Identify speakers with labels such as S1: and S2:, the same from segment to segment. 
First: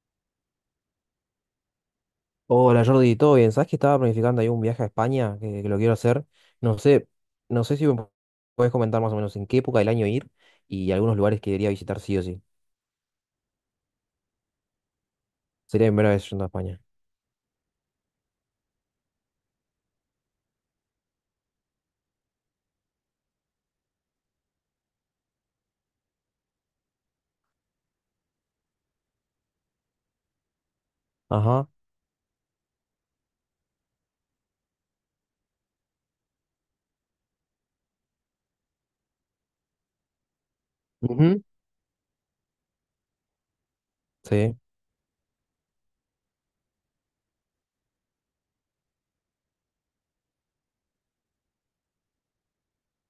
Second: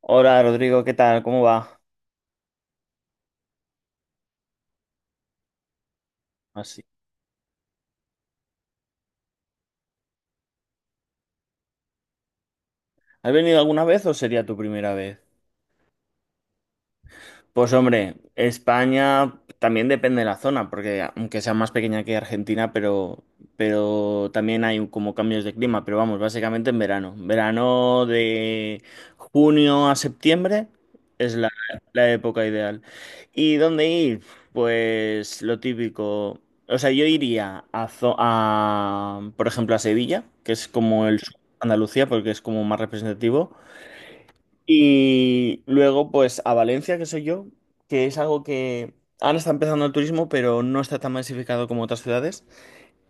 S1: Hola Rodrigo, ¿qué tal? ¿Cómo va?
S2: Hola Jordi, ¿todo bien? ¿Sabes que estaba planificando ahí un viaje a España que lo quiero hacer? No
S1: Así.
S2: sé, no sé si me puedes comentar más o menos en qué época del año ir y algunos lugares que debería visitar sí o sí.
S1: ¿Has venido alguna vez o sería tu primera vez?
S2: Sería mi primera vez yendo a España.
S1: Pues hombre, España también depende de la zona, porque aunque sea más pequeña que Argentina, pero también hay como cambios de clima, pero vamos, básicamente en verano. Verano de junio a septiembre es la,
S2: Ajá.
S1: la época ideal. ¿Y dónde ir? Pues lo típico. O sea, yo iría por ejemplo, a Sevilla, que es como el sur de
S2: Ujú.
S1: Andalucía, porque es como más representativo.
S2: Sí.
S1: Y luego, pues a Valencia, que soy yo, que es algo que ahora está empezando el turismo, pero no está tan masificado como otras ciudades.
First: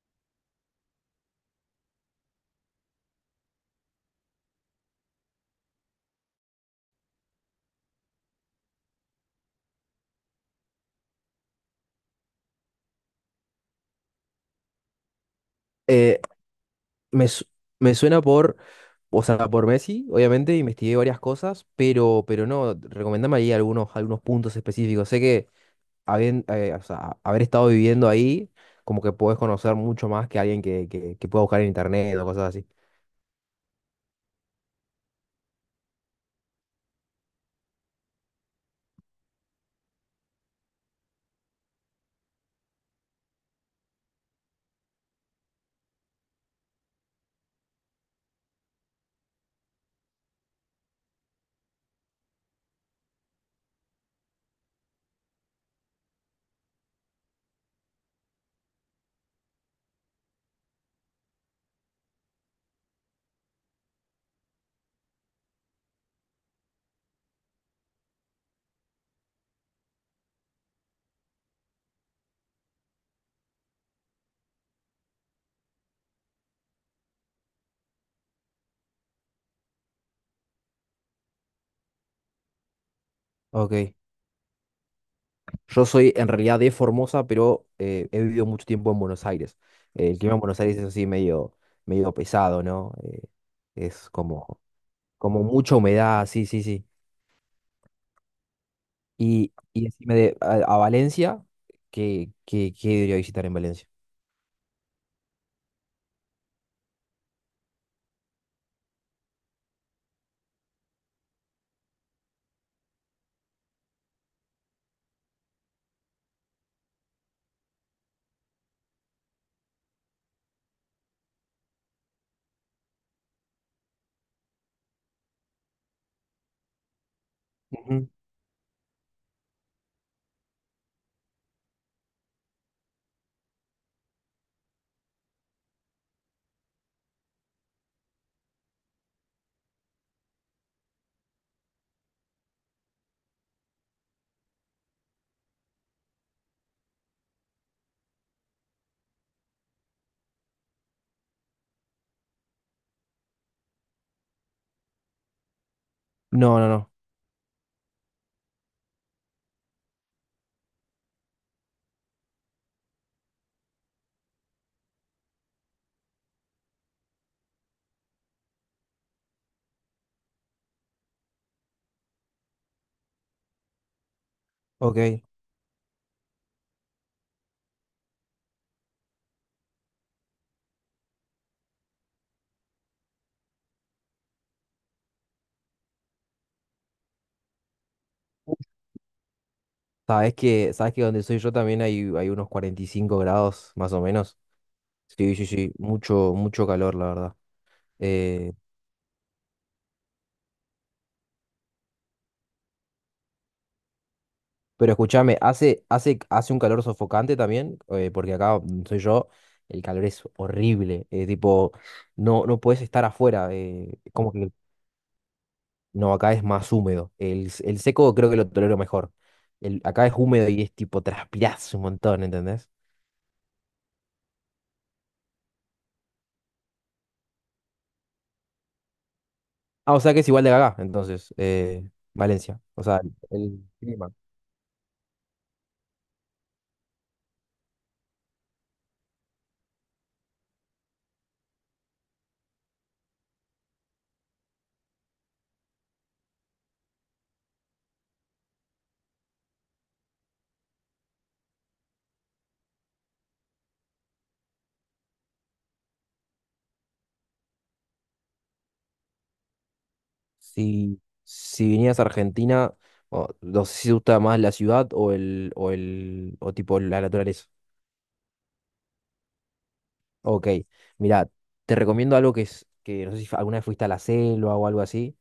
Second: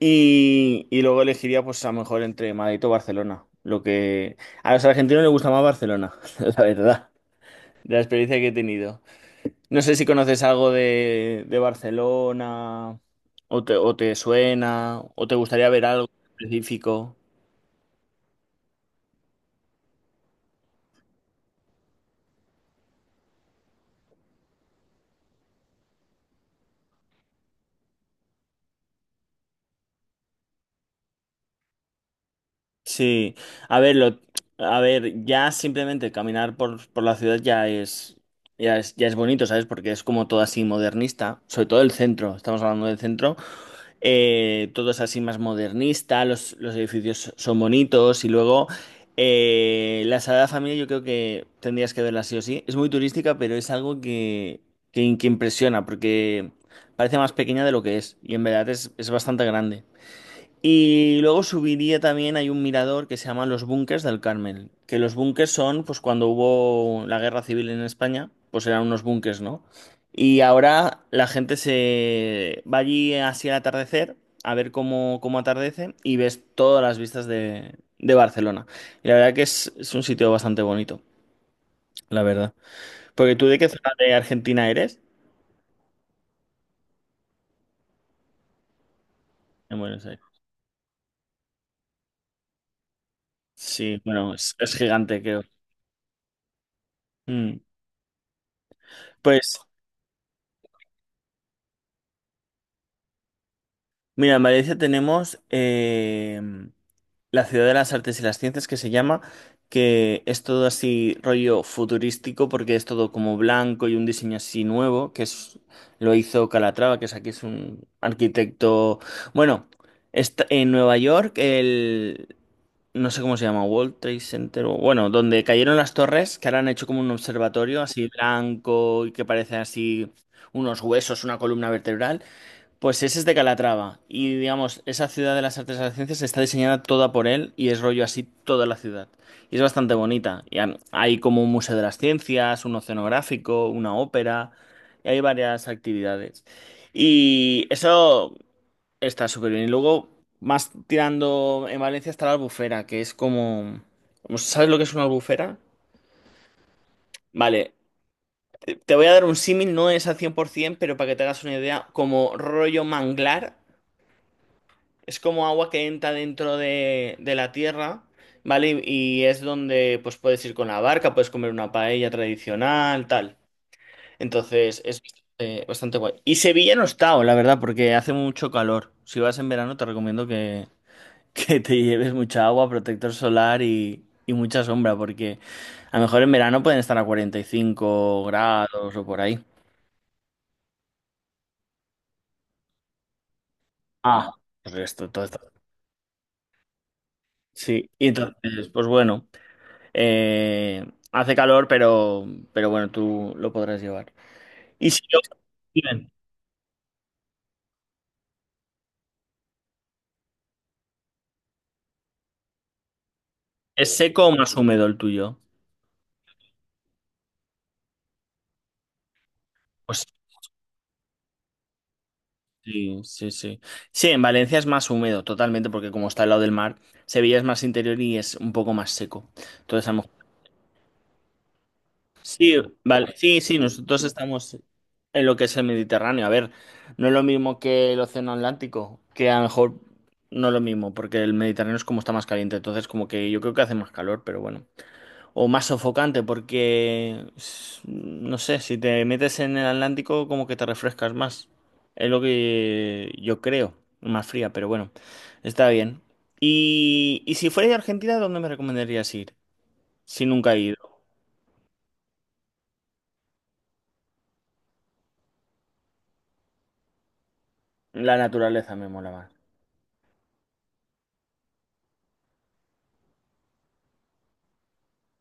S1: Y luego elegiría, pues a lo mejor entre Madrid o Barcelona. Lo que a los argentinos les gusta más Barcelona, la verdad, de la experiencia que he tenido. No sé si conoces algo de Barcelona, o o te suena, o te gustaría ver algo
S2: Eh,
S1: específico.
S2: me, su- Me suena por, o sea, por Messi, obviamente, investigué varias cosas, pero no, recomendame ahí algunos puntos específicos. Sé que habiendo, o sea, haber estado viviendo ahí, como que podés conocer mucho más que alguien que pueda buscar en internet o cosas así.
S1: Sí, a ver, lo, a ver, ya simplemente caminar por la ciudad ya es, ya es, ya es bonito, ¿sabes? Porque es como todo así modernista, sobre todo el centro, estamos hablando del centro, todo es así más modernista, los edificios son bonitos y luego la Sagrada Familia yo creo que tendrías que verla sí o sí. Es muy turística, pero es algo que impresiona porque parece más pequeña de lo que es y en verdad es bastante grande. Y luego subiría también, hay un mirador que se llama Los Búnkers del Carmel, que los búnkers son, pues cuando hubo la guerra civil en España, pues eran unos búnkers, ¿no? Y ahora la gente se va allí así al atardecer, a ver cómo, cómo atardece, y ves todas las vistas de Barcelona. Y la verdad que es un sitio bastante bonito, la verdad. ¿Porque tú de qué zona
S2: Ok.
S1: de Argentina eres?
S2: Yo soy en realidad de Formosa, pero he vivido mucho tiempo en Buenos Aires.
S1: En Buenos
S2: El
S1: Aires.
S2: clima en Buenos Aires es así medio pesado, ¿no?
S1: Sí,
S2: Es
S1: bueno,
S2: como,
S1: es gigante, creo.
S2: como mucha humedad, sí, sí, sí.
S1: Mm.
S2: Y,
S1: Pues...
S2: y decime a Valencia, ¿qué debería visitar en Valencia?
S1: Mira, en Valencia tenemos la Ciudad de las Artes y las Ciencias que se llama, que es todo así rollo futurístico porque es todo como blanco y un diseño así nuevo, que es, lo hizo Calatrava, que es aquí es un arquitecto, bueno, está en Nueva York, el, no sé cómo se llama, World Trade Center, o- bueno, donde cayeron las torres, que ahora han hecho como un observatorio así
S2: Ujú.
S1: blanco y que parece así unos huesos, una columna vertebral. Pues ese es de Calatrava y digamos, esa ciudad de las artes y las ciencias está diseñada toda por él y es rollo así toda la ciudad. Y es bastante bonita. Y han- hay como un museo de las ciencias, un oceanográfico, una ópera, y hay varias actividades. Y eso está súper bien. Y luego, más tirando en Valencia está la Albufera, que es como... como- ¿Sabes lo que es una albufera?
S2: No, no, no.
S1: Vale, te voy a dar un símil, no es al 100%, pero para que te hagas una idea, como rollo manglar. Es como agua que entra dentro de la tierra, ¿vale? Y es donde pues puedes ir con la barca, puedes comer una paella tradicional, tal. Entonces es
S2: Ok.
S1: bastante guay. Y Sevilla no está, la verdad, porque hace mucho calor. Si vas en verano te recomiendo que, que te lleves mucha agua, protector solar y mucha sombra, porque a lo mejor en verano pueden estar a 45 grados o por ahí.
S2: Sabes que donde soy yo también hay unos 45 grados, más o
S1: Ah.
S2: menos.
S1: Pues esto, todo
S2: Sí,
S1: esto.
S2: sí, sí. Mucho, mucho calor, la verdad.
S1: Sí, y
S2: Eh,
S1: entonces, pues bueno. Eh, hace calor, pero bueno, tú lo podrás llevar. Y
S2: Pero
S1: si lo-
S2: escúchame, hace,
S1: bien,
S2: hace, hace un calor sofocante también, porque acá donde soy yo, el calor es horrible. Tipo, no, no puedes estar afuera.
S1: ¿es seco o
S2: Como que
S1: más húmedo el tuyo?
S2: no, acá es más húmedo. El seco creo que lo tolero mejor.
S1: Pues
S2: Acá es húmedo y es tipo, transpirás un montón, ¿entendés?
S1: sí, sí, sí. Sí, en Valencia es más húmedo, totalmente, porque como está al lado del mar, Sevilla es más interior y es un poco más seco. Entonces, a
S2: Ah, o
S1: lo
S2: sea que
S1: mejor...
S2: es igual de acá, entonces,
S1: Sí,
S2: Valencia. O sea,
S1: vale. Sí, sí,
S2: el
S1: nosotros
S2: clima.
S1: estamos en lo que es el Mediterráneo. A ver, no es lo mismo que el Océano Atlántico, que a lo mejor no es lo mismo, porque el Mediterráneo es como está más caliente. Entonces, como que yo creo que hace más calor, pero bueno. O más sofocante, porque s- no sé, si te metes en el Atlántico, como que te refrescas más. Es lo que yo creo, más fría, pero bueno, está bien. Y si fuera de Argentina, ¿dónde me recomendarías ir? Si nunca he
S2: Si,
S1: ido.
S2: si vinieras a Argentina, o no sé si te gusta más la ciudad o tipo la naturaleza.
S1: La naturaleza me mola más.
S2: Ok, mira, te recomiendo algo que es, que no sé si alguna vez fuiste a la selva o algo así.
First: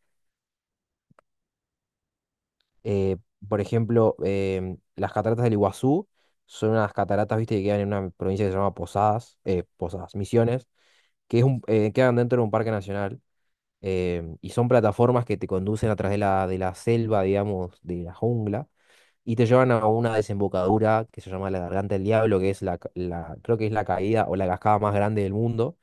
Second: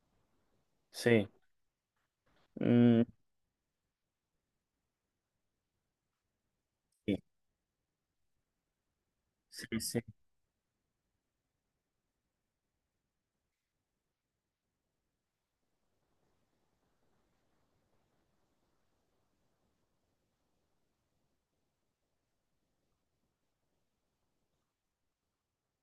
S1: Sí. Mm,
S2: Eh, por ejemplo, las cataratas del Iguazú son unas
S1: sí,
S2: cataratas, viste, que quedan en una provincia que se llama Posadas,
S1: sí, sí.
S2: Posadas, Misiones, que es un, quedan dentro de un parque nacional, y son plataformas que te conducen a través de la selva, digamos, de la jungla, y te llevan a una desembocadura que se llama la Garganta del Diablo, que es creo que es la caída o la cascada más grande del mundo.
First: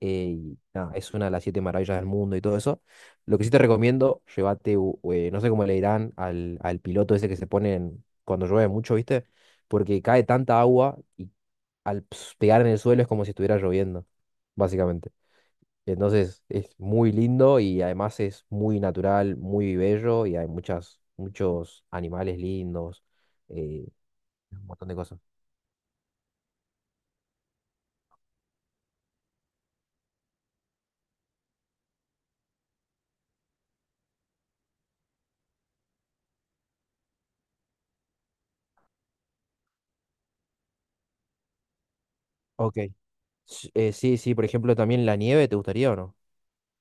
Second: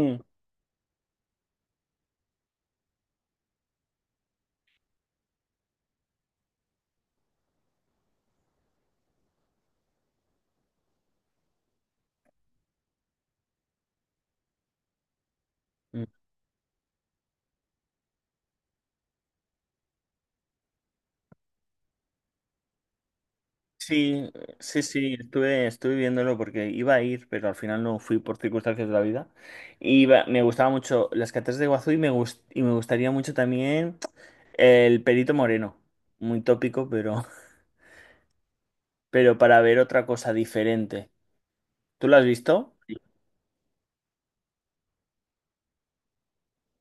S2: Y nada, es una de las siete maravillas del mundo y todo eso. Lo que sí te recomiendo, llévate, no sé cómo le dirán al piloto ese que se pone en- cuando llueve mucho, ¿viste? Porque cae tanta agua y al pegar en el suelo es como si estuviera lloviendo, básicamente.
S1: Mm.
S2: Entonces es muy lindo y además es muy natural, muy bello y hay muchos animales lindos, eh,
S1: Sí,
S2: un
S1: sí,
S2: montón de
S1: sí,
S2: cosas.
S1: estuve viéndolo porque iba a ir, pero al final no fui por circunstancias de la vida. Iba, me gustaba mucho las cataratas de Iguazú y y me gustaría mucho también el Perito Moreno. Muy tópico, pero, pero para ver otra cosa diferente. ¿Tú lo has visto?
S2: Ok. Sí, sí, por ejemplo, también la nieve, ¿te gustaría o no?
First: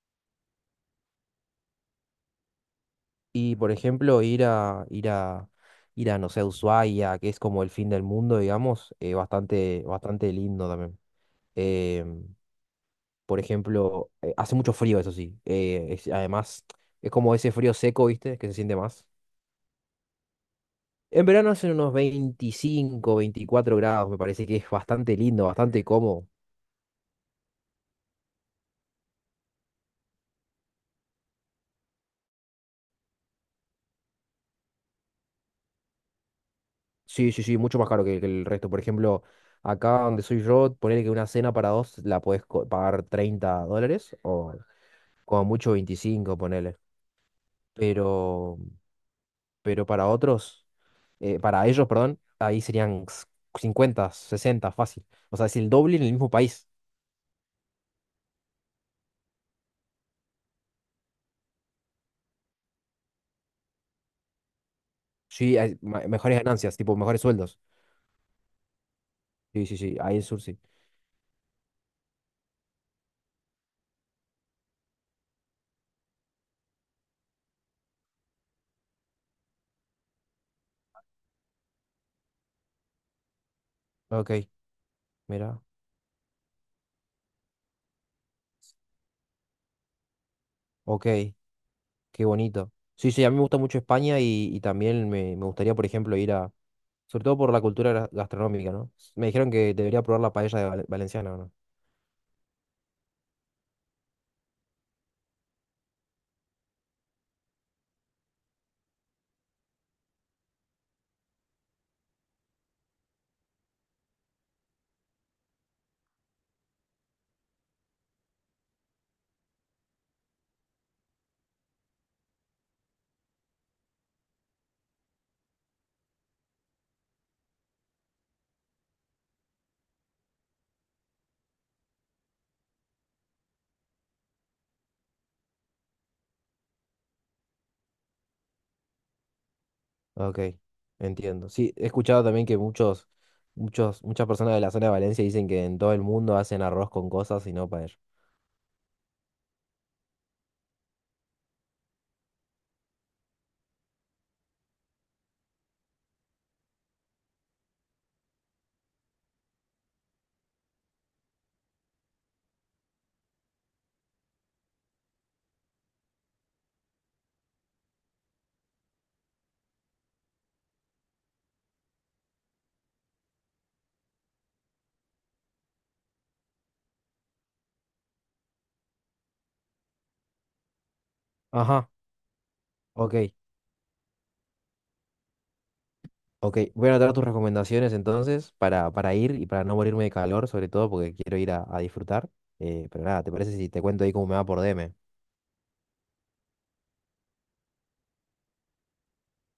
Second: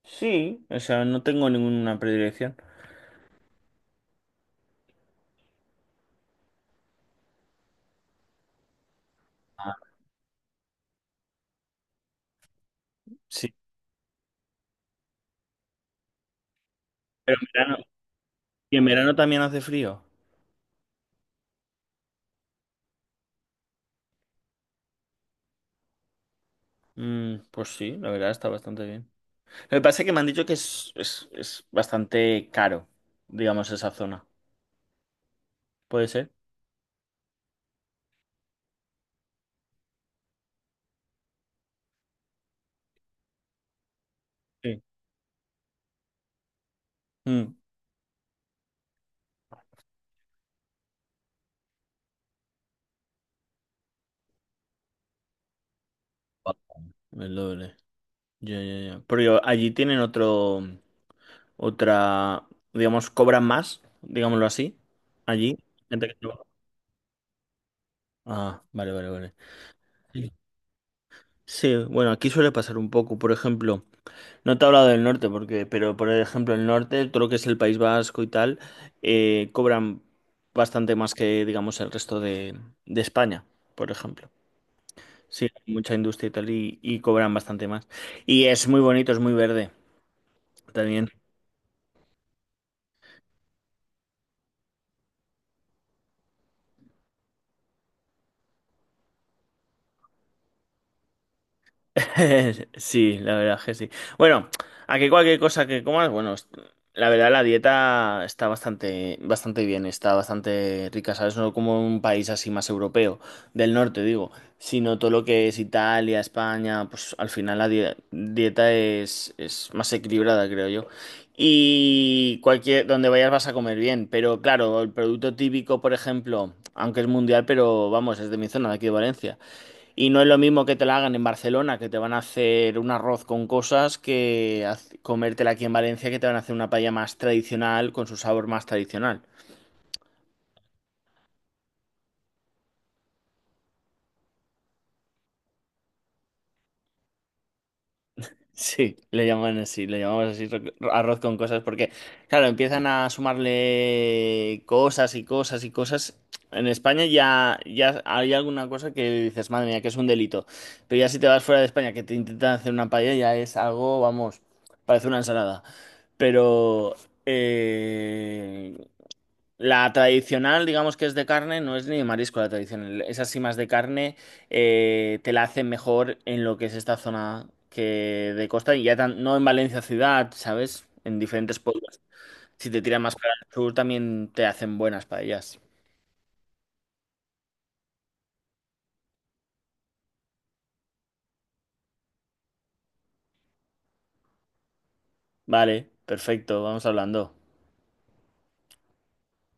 S1: Sí, o sea, no tengo ninguna predilección.
S2: Y por ejemplo, no sé, Ushuaia, que es como el fin del mundo, digamos,
S1: Ah,
S2: bastante, bastante lindo también. Em, por
S1: sí.
S2: ejemplo, hace mucho frío, eso sí. Además, es como
S1: Pero en
S2: ese frío
S1: verano,
S2: seco, ¿viste? Que se siente
S1: ¿y en
S2: más.
S1: verano también hace frío?
S2: En verano hacen unos 25, 24 grados, me parece que es bastante lindo, bastante cómodo.
S1: Mm, pues sí, la verdad está bastante bien. Me parece que me han dicho que es bastante caro, digamos, esa zona. ¿Puede ser?
S2: Sí, sí, sí, mucho más caro que el resto. Por ejemplo, acá donde soy yo, poner que una cena para dos la puedes pagar $30 o
S1: Sí.
S2: como mucho 25 ponele.
S1: Mm.
S2: pero, pero para otros, para ellos, perdón, ahí serían 50, 60, fácil. O sea, es el doble en el mismo
S1: Ah,
S2: país.
S1: el doble. Ya, ya, ya. Pero allí tienen otro, otra, digamos, cobran más, digámoslo así. Allí,
S2: Sí, hay
S1: gente que
S2: mejores
S1: trabaja.
S2: ganancias, tipo mejores sueldos.
S1: Ah, vale, vale, vale.
S2: Sí, sí, sí, ahí en
S1: Sí,
S2: sur sí.
S1: sí, bueno, aquí suele pasar un poco. Por ejemplo. No te he hablado del norte, porque, pero por ejemplo, el norte, todo lo que es el País Vasco y tal, cobran bastante más que, digamos, el resto de España, por ejemplo.
S2: Ok,
S1: Sí,
S2: mira,
S1: hay mucha industria y tal, y cobran bastante más. Y es muy bonito, es muy verde también.
S2: ok, qué bonito. Sí, sí, a mí me gusta mucho España y también me gustaría, por ejemplo, ir a, sobre todo por la cultura gastronómica, ¿no? Me dijeron que debería probar la paella de valenciana, ¿o ¿no?
S1: Sí, la verdad es que sí. Bueno, a que cualquier cosa que comas, bueno, es- la verdad la dieta está bastante, bastante bien, está bastante rica, ¿sabes? No como un país así más europeo, del norte digo, sino todo lo que es Italia, España, pues al final la die- dieta es más equilibrada, creo yo. Y cualquier, donde vayas vas a comer bien, pero claro, el producto típico, por ejemplo, aunque es mundial, pero vamos, es de mi zona, de aquí de Valencia. Y no es lo mismo que te la hagan en Barcelona, que te van a hacer un arroz con cosas, que haz- comértela aquí en Valencia, que te van a hacer una paella más tradicional, con su sabor más tradicional.
S2: Ok, entiendo. Sí, he escuchado también que muchas personas de la zona de Valencia dicen que en todo el mundo hacen arroz con cosas y no paella.
S1: Sí, le llaman así, le llamamos así ro- arroz con cosas, porque, claro, empiezan a sumarle cosas y cosas y cosas. En España ya, ya hay alguna cosa que dices, madre mía, que es un delito. Pero ya si te vas fuera de España, que te intentan hacer una paella, ya es algo, vamos, parece una ensalada. Pero... Eh, la tradicional, digamos que es de carne, no es ni de marisco la tradicional. Es así más de carne, te la hacen mejor en lo que es esta zona que de costa y ya tan- no en Valencia ciudad, ¿sabes? En diferentes
S2: Ajá,
S1: pueblos. Si te tiran más
S2: ok,
S1: para el sur, también te hacen buenas paellas.
S2: ok. Voy a anotar tus recomendaciones entonces para ir y para no morirme de calor, sobre todo porque quiero ir a disfrutar. Pero nada, ¿te parece si te cuento ahí cómo me va por DM?
S1: Vale, perfecto, vamos hablando.